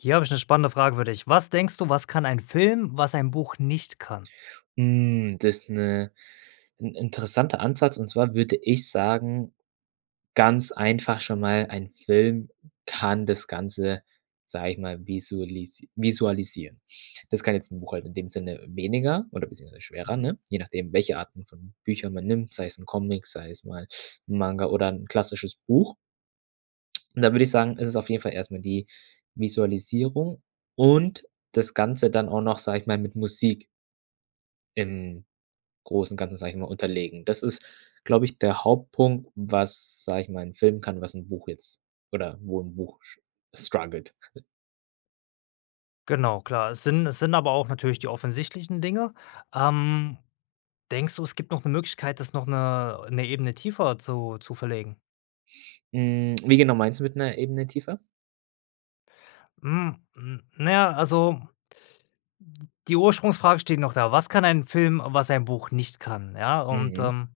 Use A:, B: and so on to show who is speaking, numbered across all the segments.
A: Hier habe ich 'ne spannende Frage für dich: Was denkst du, was kann ein Film, was ein Buch nicht kann?
B: Mhm, das ist 'ne 'n interessanter Ansatz und zwar würde ich sagen, ganz einfach schon mal, ein Film kann das Ganze, sage ich mal, visualis visualisieren. Das kann jetzt 'n Buch halt in dem Sinne weniger oder beziehungsweise schwerer, ne? Je nachdem welche Arten von Büchern man nimmt, sei es 'n Comic, sei es mal 'n Manga oder 'n klassisches Buch. Und dann würde ich sagen, es ist auf jeden Fall erst mal die Visualisierung und das Ganze dann auch noch, sage ich mal, mit Musik im großen Ganzen, sage ich mal, unterlegen. Das ist, glaube ich, der Hauptpunkt, was, sage ich mal, 'n Film kann, was 'n Buch jetzt oder wo 'n Buch sch struggelt.
A: Genau klar, es sind es sind aber auch natürlich die offensichtlichen Dinge. Ähm, denkst du, es gibt noch 'ne Möglichkeit, das noch 'ne 'ne Ebene tiefer zu zu verlegen?
B: Hm, wie genau meinst du mit „'ner Ebene tiefer?“
A: Hm, hm, naja, also die Ursprungsfrage steht noch da. Was kann ein Film, was ein Buch nicht kann, ja und,
B: Mhm.
A: ähm,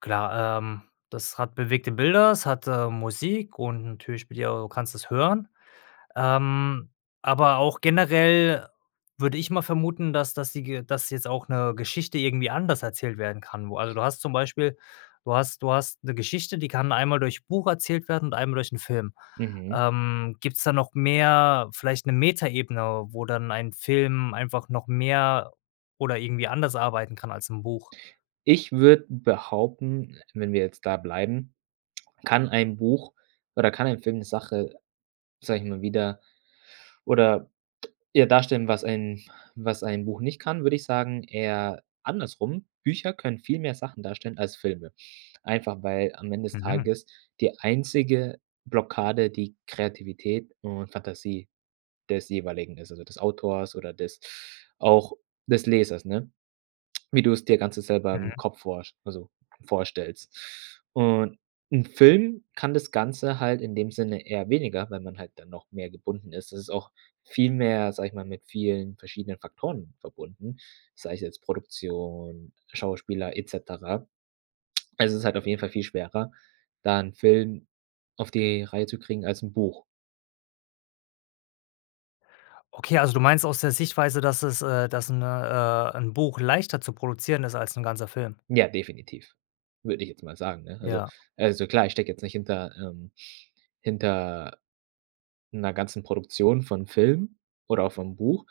A: klar, ähm, das hat bewegte Bilder, es hat, ähm, Musik und natürlich spielt ja du kannst es hören, ähm, aber auch generell würde ich mal vermuten, dass dass die Ge dass jetzt auch 'ne Geschichte irgendwie anders erzählt werden kann. Wo also du hast zum Beispiel du hast du hast 'ne Geschichte, die kann einmal durch Buch erzählt werden und einmal durch 'n Film.
B: Mhm.
A: Ähm, gibt's da noch mehr, vielleicht 'ne Metaebene, wo dann ein Film einfach noch mehr oder irgendwie anders arbeiten kann als 'n Buch?
B: Ich würde behaupten, wenn wir jetzt da bleiben, kann ein Buch oder kann ein Film 'ne Sache, sage ich mal, wieder oder eher darstellen, was ein was ein Buch nicht kann, würde ich sagen, eher andersrum, Bücher können viel mehr Sachen darstellen als Filme. Einfach, weil am Ende des
A: Mhm.
B: Tages die einzige Blockade die Kreativität und Fantasie des jeweiligen ist, also des Autors oder des auch des Lesers, ne? Wie du's dir ganze selber im
A: Mhm.
B: Kopf vorst also vorstellst und 'n Film kann das Ganze halt in dem Sinne eher weniger, weil man halt dann noch mehr gebunden ist. Es ist auch viel mehr, sage ich mal, mit vielen verschiedenen Faktoren verbunden, sei es jetzt Produktion, Schauspieler et cetera. Also, es ist halt auf jeden Fall viel schwerer, da 'n Film auf die Reihe zu kriegen als 'n Buch.
A: Okay, also du meinst aus der Sichtweise, dass es äh, dass 'ne äh, 'n Buch leichter zu produzieren ist als 'n ganzer Film.
B: Ja, definitiv, würde ich jetzt mal sagen, ne? Also
A: Ja.
B: also klar, ich stecke jetzt nicht hinter ähm, hinter 'ner ganzen Produktion von Filmen oder auch vom Buch,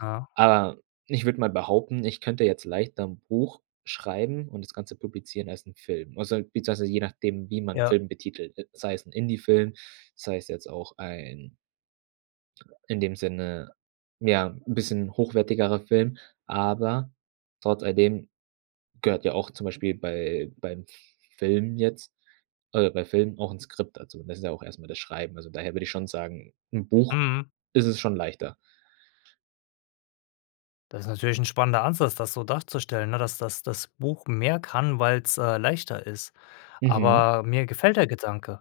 A: Ah.
B: aber ich würde mal behaupten, ich könnte jetzt leichter 'n Buch schreiben und das Ganze publizieren als 'n Film. Also, beziehungsweise je nachdem, wie man
A: Ja.
B: Film betitelt, sei es 'n Indie-Film, sei es jetzt auch ein in dem Sinne, ja, 'n bisschen hochwertigerer Film, aber trotz all dem gehört ja auch zum Beispiel bei beim Filmen jetzt, äh, bei Filmen auch 'n Skript dazu. Das ist ja auch erst mal das Schreiben. Also, daher würde ich schon sagen, im Buch
A: Mhm.
B: ist es schon leichter.
A: Das ist natürlich 'n spannender Ansatz, das so darzustellen, ne, dass das das Buch mehr kann, weil's, äh, leichter ist.
B: Mhm.
A: Aber mir gefällt der Gedanke.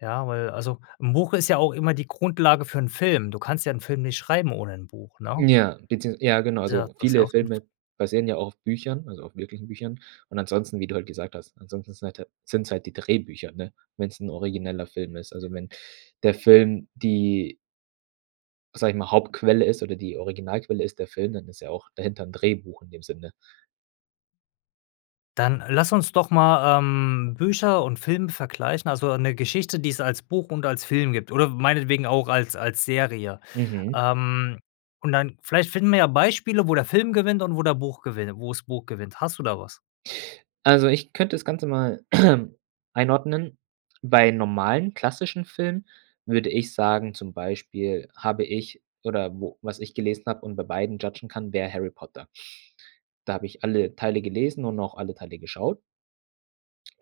A: Ja, weil also 'n Buch ist ja auch immer die Grundlage für 'n Film. du kannst ja 'n Film nicht schreiben ohne 'n Buch, ne?
B: Ja, beziehungs ja genau,
A: Ja,
B: also
A: das
B: viele
A: ja. [unintelligible]
B: Filme basieren ja auch auf Büchern, also auf wirklichen Büchern und ansonsten, wie du halt gesagt hast, ansonsten sind halt sind's halt die Drehbücher, ne, wenn's 'n origineller Film ist. Also wenn der Film die sage ich mal, Hauptquelle ist oder die Originalquelle ist der Film, dann ist ja auch dahinter 'n Drehbuch in dem Sinne.
A: Dann lass uns doch mal, ähm, Bücher und Film vergleichen, also 'ne Geschichte, die es als Buch und als Film gibt oder w meinetwegen auch als als Serie.
B: Mhm.
A: Ähm, und dann vielleicht finden wir ja Beispiele, wo der Film gewinnt und wo der Buch gewinn wo das Buch gewinnt. Hast du da was?
B: Also, ich könnte das Ganze mal einordnen. Bei normalen klassischen Filmen würde ich sagen, zum Beispiel habe ich oder wo was ich gelesen habe und bei beiden judgen kann, wäre Harry Potter. Da habe ich alle Teile gelesen und auch alle Teile geschaut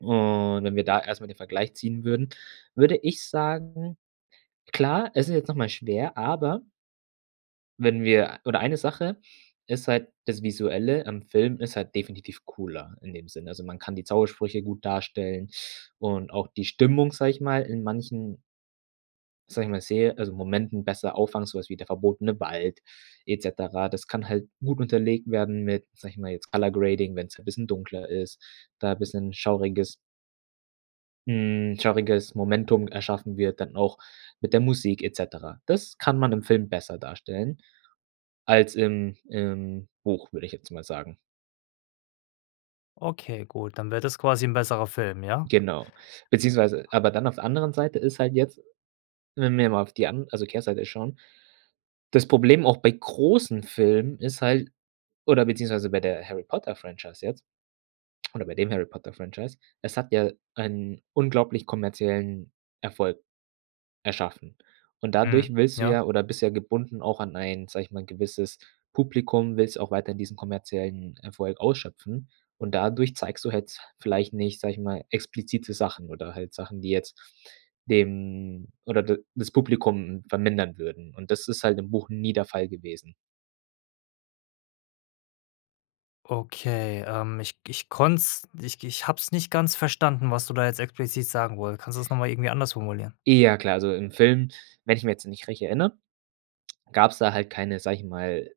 B: und wenn wir da erst mal den Vergleich ziehen würden, würde ich sagen, klar, es ist jetzt noch mal schwer, aber wenn wir oder eine Sache ist halt das Visuelle im Film ist halt definitiv cooler in dem Sinne. Also man kann die Zaubersprüche gut darstellen und auch die Stimmung, sage ich mal, in manchen sage ich mal, sehe also Momenten besser auffangen, so was wie der verbotene Wald et cetera. Das kann halt gut unterlegt werden mit, sage ich mal, jetzt color grading wenn's 'n bisschen dunkler ist, da bisschen schauriges hm, schauriges Momentum erschaffen wird dann auch mit der Musik et cetera. Das kann man im Film besser darstellen als im im Buch, würde ich jetzt mal sagen.
A: Okay, gut, dann wäre das quasi 'n besserer Film, ja?
B: Genau. Beziehungsweise aber dann auf der anderen Seite ist halt jetzt, wenn wir mal auf die an also Kehrseite schauen, das Problem, auch bei großen Filmen ist halt oder beziehungsweise bei der Harry-Potter-Franchise jetzt oder bei dem Harry-Potter-Franchise: Es hat ja einen unglaublich kommerziellen Erfolg erschaffen. Und
A: Mhm.
B: dadurch willst du
A: Ja.
B: ja oder bist ja gebunden auch an ein, sage ich mal, gewisses Publikum, willst ja auch weiterhin diesen kommerziellen Erfolg ausschöpfen. Und dadurch zeigst du jetzt vielleicht nicht, sage ich mal, explizite Sachen oder halt Sachen, die jetzt dem oder d das Publikum vermindern würden. Und das ist halt im Buch nie der Fall gewesen.
A: Okay, ähm, ich ich konnte es ich ich habe es nicht ganz verstanden, was du da jetzt explizit sagen wolltest. Kannst du das noch mal irgendwie anders formulieren?
B: Eh, ja klar. Also im Film, wenn ich mich jetzt nicht recht erinnere, gab's da halt keine, sage ich mal,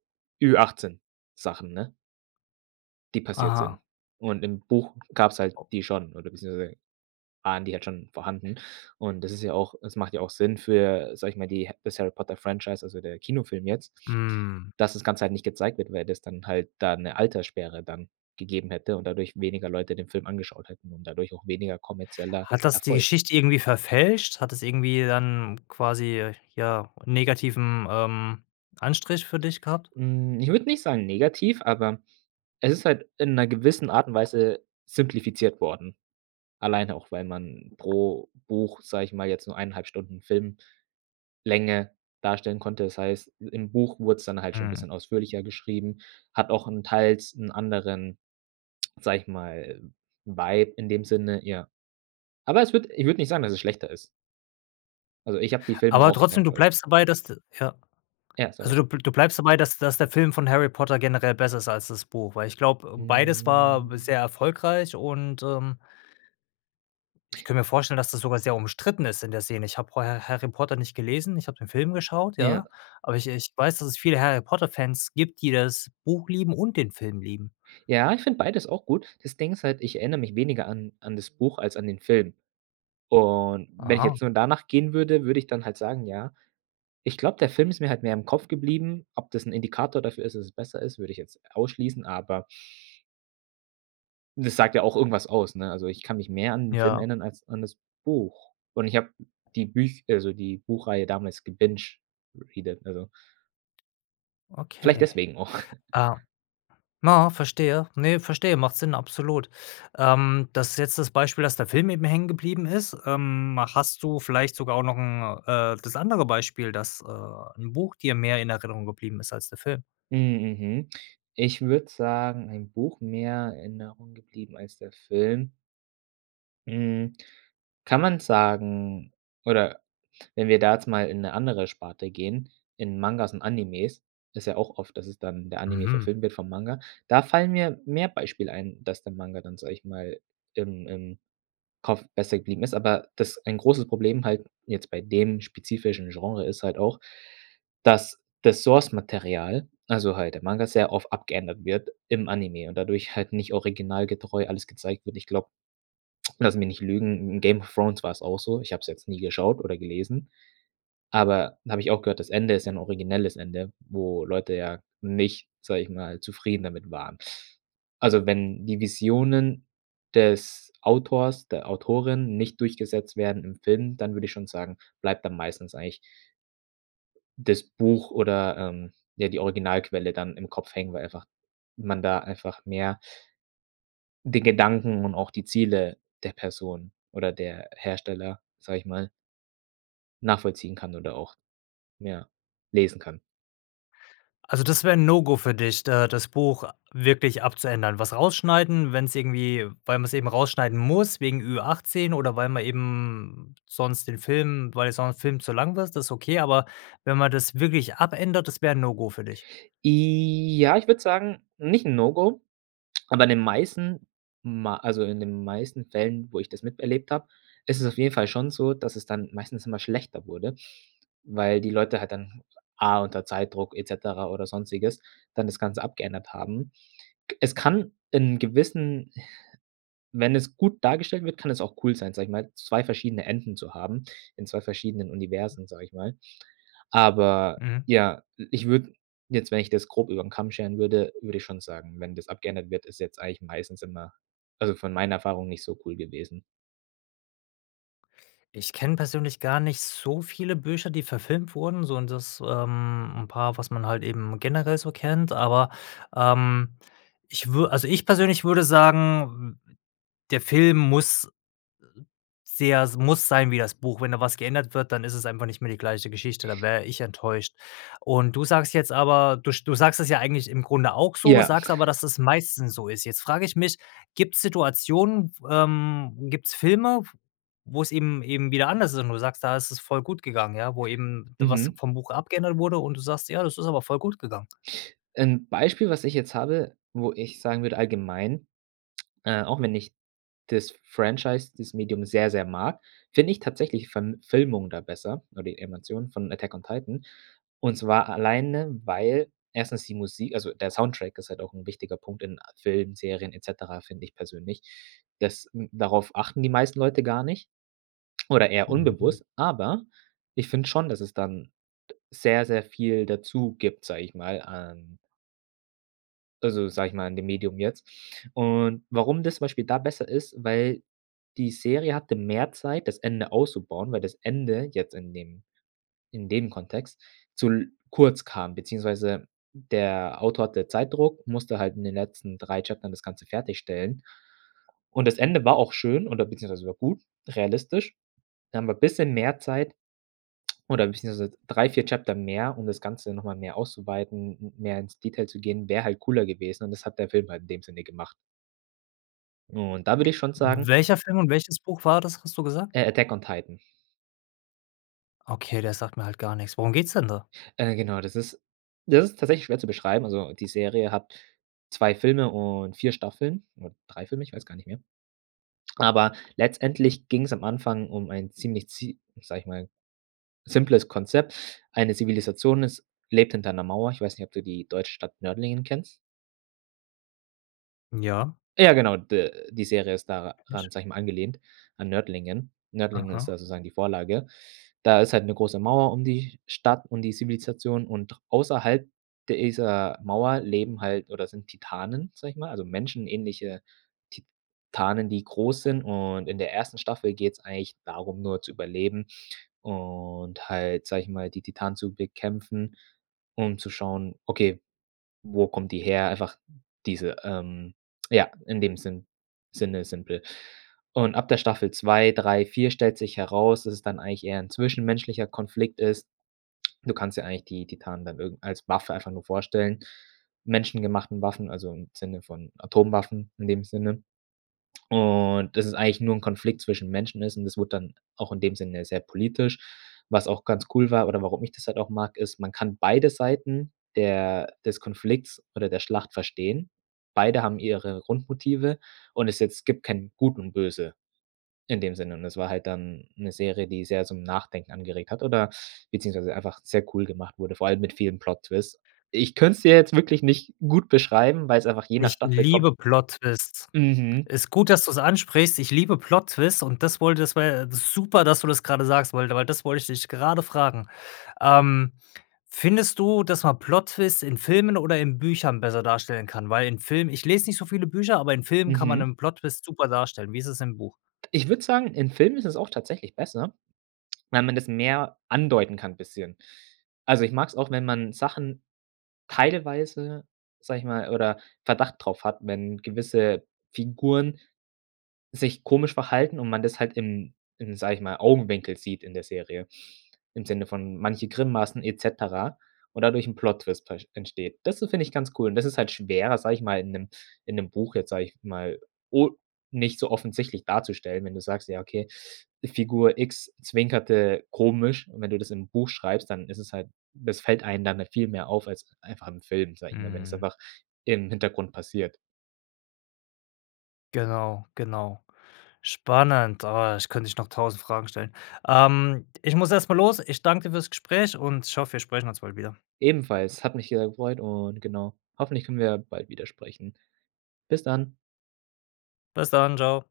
B: Ü 18- Sachen, ne die passiert sind.
A: Aha.
B: Und im Buch gab's halt
A: [unintelligible]
B: die schon oder beziehungsweise waren die halt schon vorhanden. Und das ist ja auch es macht ja auch Sinn für, sage ich mal, die das Harry-Potter-Franchise, also der Kinofilm jetzt,
A: Mhm.
B: dass das Ganze halt nicht gezeigt wird, weil das dann halt da 'ne Alterssperre dann gegeben hätte und dadurch weniger Leute den Film angeschaut hätten und dadurch auch weniger kommerzieller
A: Hat das die
B: Erfolg.
A: Geschichte irgendwie verfälscht? Hat das irgendwie dann quasi, ja, 'n negativen, ähm, Anstrich für dich gehabt?
B: Hm, ich würde nicht sagen negativ, aber es ist halt in 'ner gewissen Art und Weise simplifiziert worden. Alleine auch, weil man pro Buch, sage ich mal, jetzt nur 1,5 Stunden Filmlänge darstellen konnte. Das heißt, im Buch wurd's dann halt schon 'n
A: Mhm.
B: bisschen ausführlicher geschrieben, hat auch 'n teils 'n anderen, sage ich mal, Vibe in dem Sinne, ja. Aber es würde ich würde nicht sagen, dass es schlechter ist. Also ich hab die Filme
A: Aber
B: auch sehr
A: trotzdem, du
B: enjoyed.
A: bleibst dabei, dass d Ja.
B: Ja,
A: Also,
B: sorry.
A: du bl du bleibst dabei, dass dass der Film von Harry Potter generell besser ist als das Buch? Weil ich glaube, beides war sehr
B: Hm.
A: erfolgreich und, ähm ich könnte mir vorstellen, dass das sogar sehr umstritten ist in der Szene. Ich habe vorher Harry Potter nicht gelesen, ich habe den Film geschaut,
B: Ja.
A: ja? Aber ich ich weiß, dass es viele Harry Potter-Fans gibt, die das Buch lieben und den Film lieben.
B: Ja, ich finde beides auch gut. Das Ding ist halt, ich erinnere mich weniger an an das Buch als an den Film. Und wenn ich
A: Aha.
B: jetzt nur danach gehen würde, würde ich dann halt sagen: „Ja, ich glaube, der Film ist mir halt mehr im Kopf geblieben.“ Ob das 'n Indikator dafür ist, dass es besser ist, würde ich jetzt ausschließen, aber das sagt ja auch irgendwas aus, ne? Also ich kann mich mehr an 'n Film
A: Ja.
B: ändern als an das Buch. Und ich hab die Büch also die Buchreihe damals gebinged, repeated, also vielleicht
A: Okay.
B: deswegen auch.
A: Ah, na verstehe. Ne, verstehe, macht Sinn, absolut. Ähm. Das ist jetzt das Beispiel, dass der Film eben hängen geblieben ist. Ähm, hast du vielleicht sogar auch noch 'n äh, das andere Beispiel, dass, äh, 'n Buch dir mehr in Erinnerung geblieben ist als der Film?
B: Hm, mhm. Ich würde sagen ein Buch mehr in Erinnerung geblieben als der Film. Mhm, kann man sagen, oder wenn wir da jetzt mal in 'ne andere Sparte gehen, in Mangas und Animes. Ist ja auch oft, dass es dann in der Anime
A: Mhm.
B: verfilmt wird vom Manga, da fallen mir mehr Beispiele ein, dass der Manga dann, sage ich mal, im im Kopf besser geblieben ist. Aber das ein großes Problem halt jetzt bei dem spezifischen Genre ist halt auch, dass das Source-Material, also halt der Manga, sehr oft abgeändert wird im Anime und dadurch halt nicht originalgetreu alles gezeigt wird. Ich glaube, lass mich nicht lügen, in „Game of Thrones“ war's auch so. Ich hab es jetzt nie geschaut oder gelesen, aber habe ich auch gehört, das Ende ist ja 'n originelles Ende, wo Leute ja nicht, sage ich mal, zufrieden damit waren. Also, wenn die Visionen des Autors, der Autorin nicht durchgesetzt werden im Film, dann würde ich schon sagen, bleibt dann meistens eigentlich das Buch oder, ähm, ja, die Originalquelle dann im Kopf hängen, weil einfach man da einfach mehr den Gedanken und auch die Ziele der Person oder der Hersteller, sage ich mal nachvollziehen kann oder auch, ja, lesen kann.
A: Also das wäre 'n No-Go für dich, da das Buch wirklich abzuändern. Was rausschneiden, wenn's irgendwie weil man's eben rausschneiden muss wegen Ü-18 oder weil man eben sonst den Film weil sonst Film zu lang wird, das ist okay, aber wenn man das wirklich abändert, das wäre 'n No-Go für dich?
B: Ja, ich würde sagen, nicht 'n No-Go, aber in den meisten ma also in den meisten Fällen, wo ich das miterlebt habe, ist es auf jeden Fall schon so, dass es dann meistens immer schlechter wurde, weil die Leute halt dann, A unter Zeitdruck et cetera oder Sonstiges, dann das Ganze abgeändert haben. Es kann in gewissen wenn es gut dargestellt wird, kann es auch cool sein, sage ich mal, 2 verschiedene Enden zu haben in 2 verschiedenen Universen, sage ich mal. Aber
A: Mhm.
B: ja, ich würde jetzt wenn ich das grob über 'n Kamm scheren würde, würde ich schon sagen, wenn das abgeändert wird, ist jetzt eigentlich meistens immer, also von meiner Erfahrung, nicht so cool gewesen.
A: Ich kenne persönlich gar nicht so viele Bücher, die verfilmt wurden, sondern das, ähm, 'n paar, was man halt eben generell so kennt, aber ähm, ich wür also ich persönlich würde sagen, w w der Film muss sehr es muss sein wie das Buch, wenn da was geändert wird, dann ist es einfach nicht mehr die gleiche Geschichte, da wäre ich enttäuscht. Und du sagst jetzt aber, du sch du sagst es ja eigentlich im Grunde auch so,
B: Ja.
A: sagst aber, dass es meistens so ist. Jetzt frage ich mich: „Gibt's Situationen, ähm, gibt's Filme, f wo's eben eben wieder anders sind und du sagst: 'Da isses voll gut gegangen'. Ja, wo eben, was
B: Mhm.
A: vom Buch abgeändert wurde und du sagst: 'Ja, das ist aber voll gut gegangen'?“
B: Ein Beispiel, was ich jetzt habe, wo ich sagen würde allgemein äh, auch wenn ich das Franchise, das Medium sehr, sehr mag, finde ich tatsächlich von Filmungen da besser oder die Animation von „Attack on Titan“. Und zwar alleine, weil 1. die Musik also der Soundtrack ist halt auch 'n wichtiger Punkt in a Filmen, Serien et cetera, finde ich persönlich. Das n darauf achten die meisten Leute gar nicht oder eher
A: Mhm.
B: unbewusst. Aber, ich finde schon, dass es dann sehr, sehr viel dazu gibt, sage ich mal, an also sage ich mal, an dem Medium jetzt. Und warum das zum Beispiel da besser ist, weil die Serie hatte mehr Zeit, das Ende auszubauen, weil das Ende jetzt in dem in dem Kontext zu l kurz kam, beziehungsweise der Autor hatte Zeitdruck, musste halt in den letzten 3 Chaptern das Ganze fertigstellen. Und das Ende war auch schön oder beziehungsweise war gut, realistisch. Da haben wir bisschen mehr Zeit oder beziehungsweise 3, 4 Chapter mehr, um das Ganze noch mal mehr auszuweiten, m mehr ins Detail zu gehen, wäre halt cooler gewesen und das hat der Film halt in dem Sinne gemacht. Und da würde ich schon sagen
A: Welcher Film und welches Buch war das, hast du gesagt?
B: äh, Attack on Titan.
A: Okay, der sagt mir halt gar nix. Worum geht's denn da?
B: Äh, genau, das ist das ist tatsächlich schwer zu beschreiben. Also die Serie hat 2 Filme und 4 Staffeln oder 3 Filme, ich weiß gar nicht mehr. Aber letztendlich ging's am Anfang um ein ziemlich zie sage ich mal, simples Konzept. Eine Zivilisation ist lebt hinter 'ner Mauer. Ich weiß nicht, ob du die deutsche Stadt Nördlingen kennst?
A: Ja.
B: Ja, genau, d-die Serie ist daran,
A: [unintelligible]
B: sage ich mal, angelehnt an Nördlingen. Nördlingen ist
A: Aha.
B: da sozusagen die Vorlage. Da ist halt 'ne große Mauer um die Stadt und die Zivilisation und außerhalb dieser Mauer leben halt oder sind Titanen, sage ich mal, also menschenähnliche Titanen, die groß sind. Und in der ersten Staffel geht's eigentlich darum, nur zu überleben und halt, sage ich mal, die Titanen zu bekämpfen, um zu schauen, okay, wo kommt die her? Einfach diese ähm, ja, in dem Sinn Sinne simpel. Und ab der Staffel 2, 3, 4 stellt sich heraus, dass es dann eigentlich eher 'n zwischenmenschlicher Konflikt ist. Du kannst dir eigentlich die Titanen dann irgend als Waffe einfach nur vorstellen, menschengemachten Waffen, also im Sinne von Atomwaffen in dem Sinne. Und dass es eigentlich nur 'n Konflikt zwischen Menschen ist und das wurde dann auch in dem Sinne sehr politisch. Was auch ganz cool war oder warum ich das halt auch mag, ist: Man kann beide Seiten der des Konflikts oder der Schlacht verstehen. Beide haben ihre Grundmotive und ist jetzt gibt kein Gut und Böse in dem Sinne. Es war halt dann 'ne Serie, die sehr zum Nachdenken angeregt hat oder beziehungsweise einfach sehr cool gemacht wurde, vor allem mit vielen Plot Twist. Ich könnt's dir jetzt wirklich nicht gut beschreiben, weil's einfach je nach
A: Ich
B: Staffel kommt.
A: liebe Plot Twists.
B: Mhm.
A: Ist gut, dass du's ansprichst, ich liebe Plot Twists und das wollte das, war, ja, äh, super, dass du das gerade sagst weil da weil das wollte, ich dich gerade fragen. Ähm, findest du, dass man Plot Twists in Filmen oder in Büchern besser darstellen kann, weil in Filmen ich lese nicht so viele Bücher, aber in Filmen kann man
B: Mhm.
A: 'nen Plot Twist super darstellen. Wie ist es im Buch?
B: Ich würde sagen, in Filmen ist es auch tatsächlich besser, weil man das mehr andeuten kann bisschen. Also ich mag es auch, wenn man Sachen teilweise, sage ich mal, oder Verdacht drauf hat, wenn gewisse Figuren sich komisch verhalten und man das halt im im, sage ich mal, Augenwinkel sieht in der Serie, im Sinne von manche Grimmassen et cetera und dadurch 'n Plot Twist ver entsteht. Das so finde ich ganz cool und das ist halt schwerer, sage ich mal, in 'nem in 'nem Buch jetzt, sage ich mal, o nicht so offensichtlich darzustellen, wenn du sagst, ja, okay, Figur X zwinkerte komisch. Und wenn du das im Buch schreibst, dann ist es halt das fällt einem dann viel mehr auf als einfach im Film, sage ich mal, wenn es
A: Mhm.
B: einfach im Hintergrund passiert.
A: Genau, genau. Spannend, oh, ich könnte dich noch 1.000 Fragen stellen. Ähm, ich muss erst mal los. Ich danke dir fürs Gespräch und ich hoffe, wir sprechen uns bald wieder.
B: Ebenfalls, hat mich, äh, gefreut und genau, hoffentlich können wir bald wieder sprechen. Bis dann.
A: Bis dann. Tschau.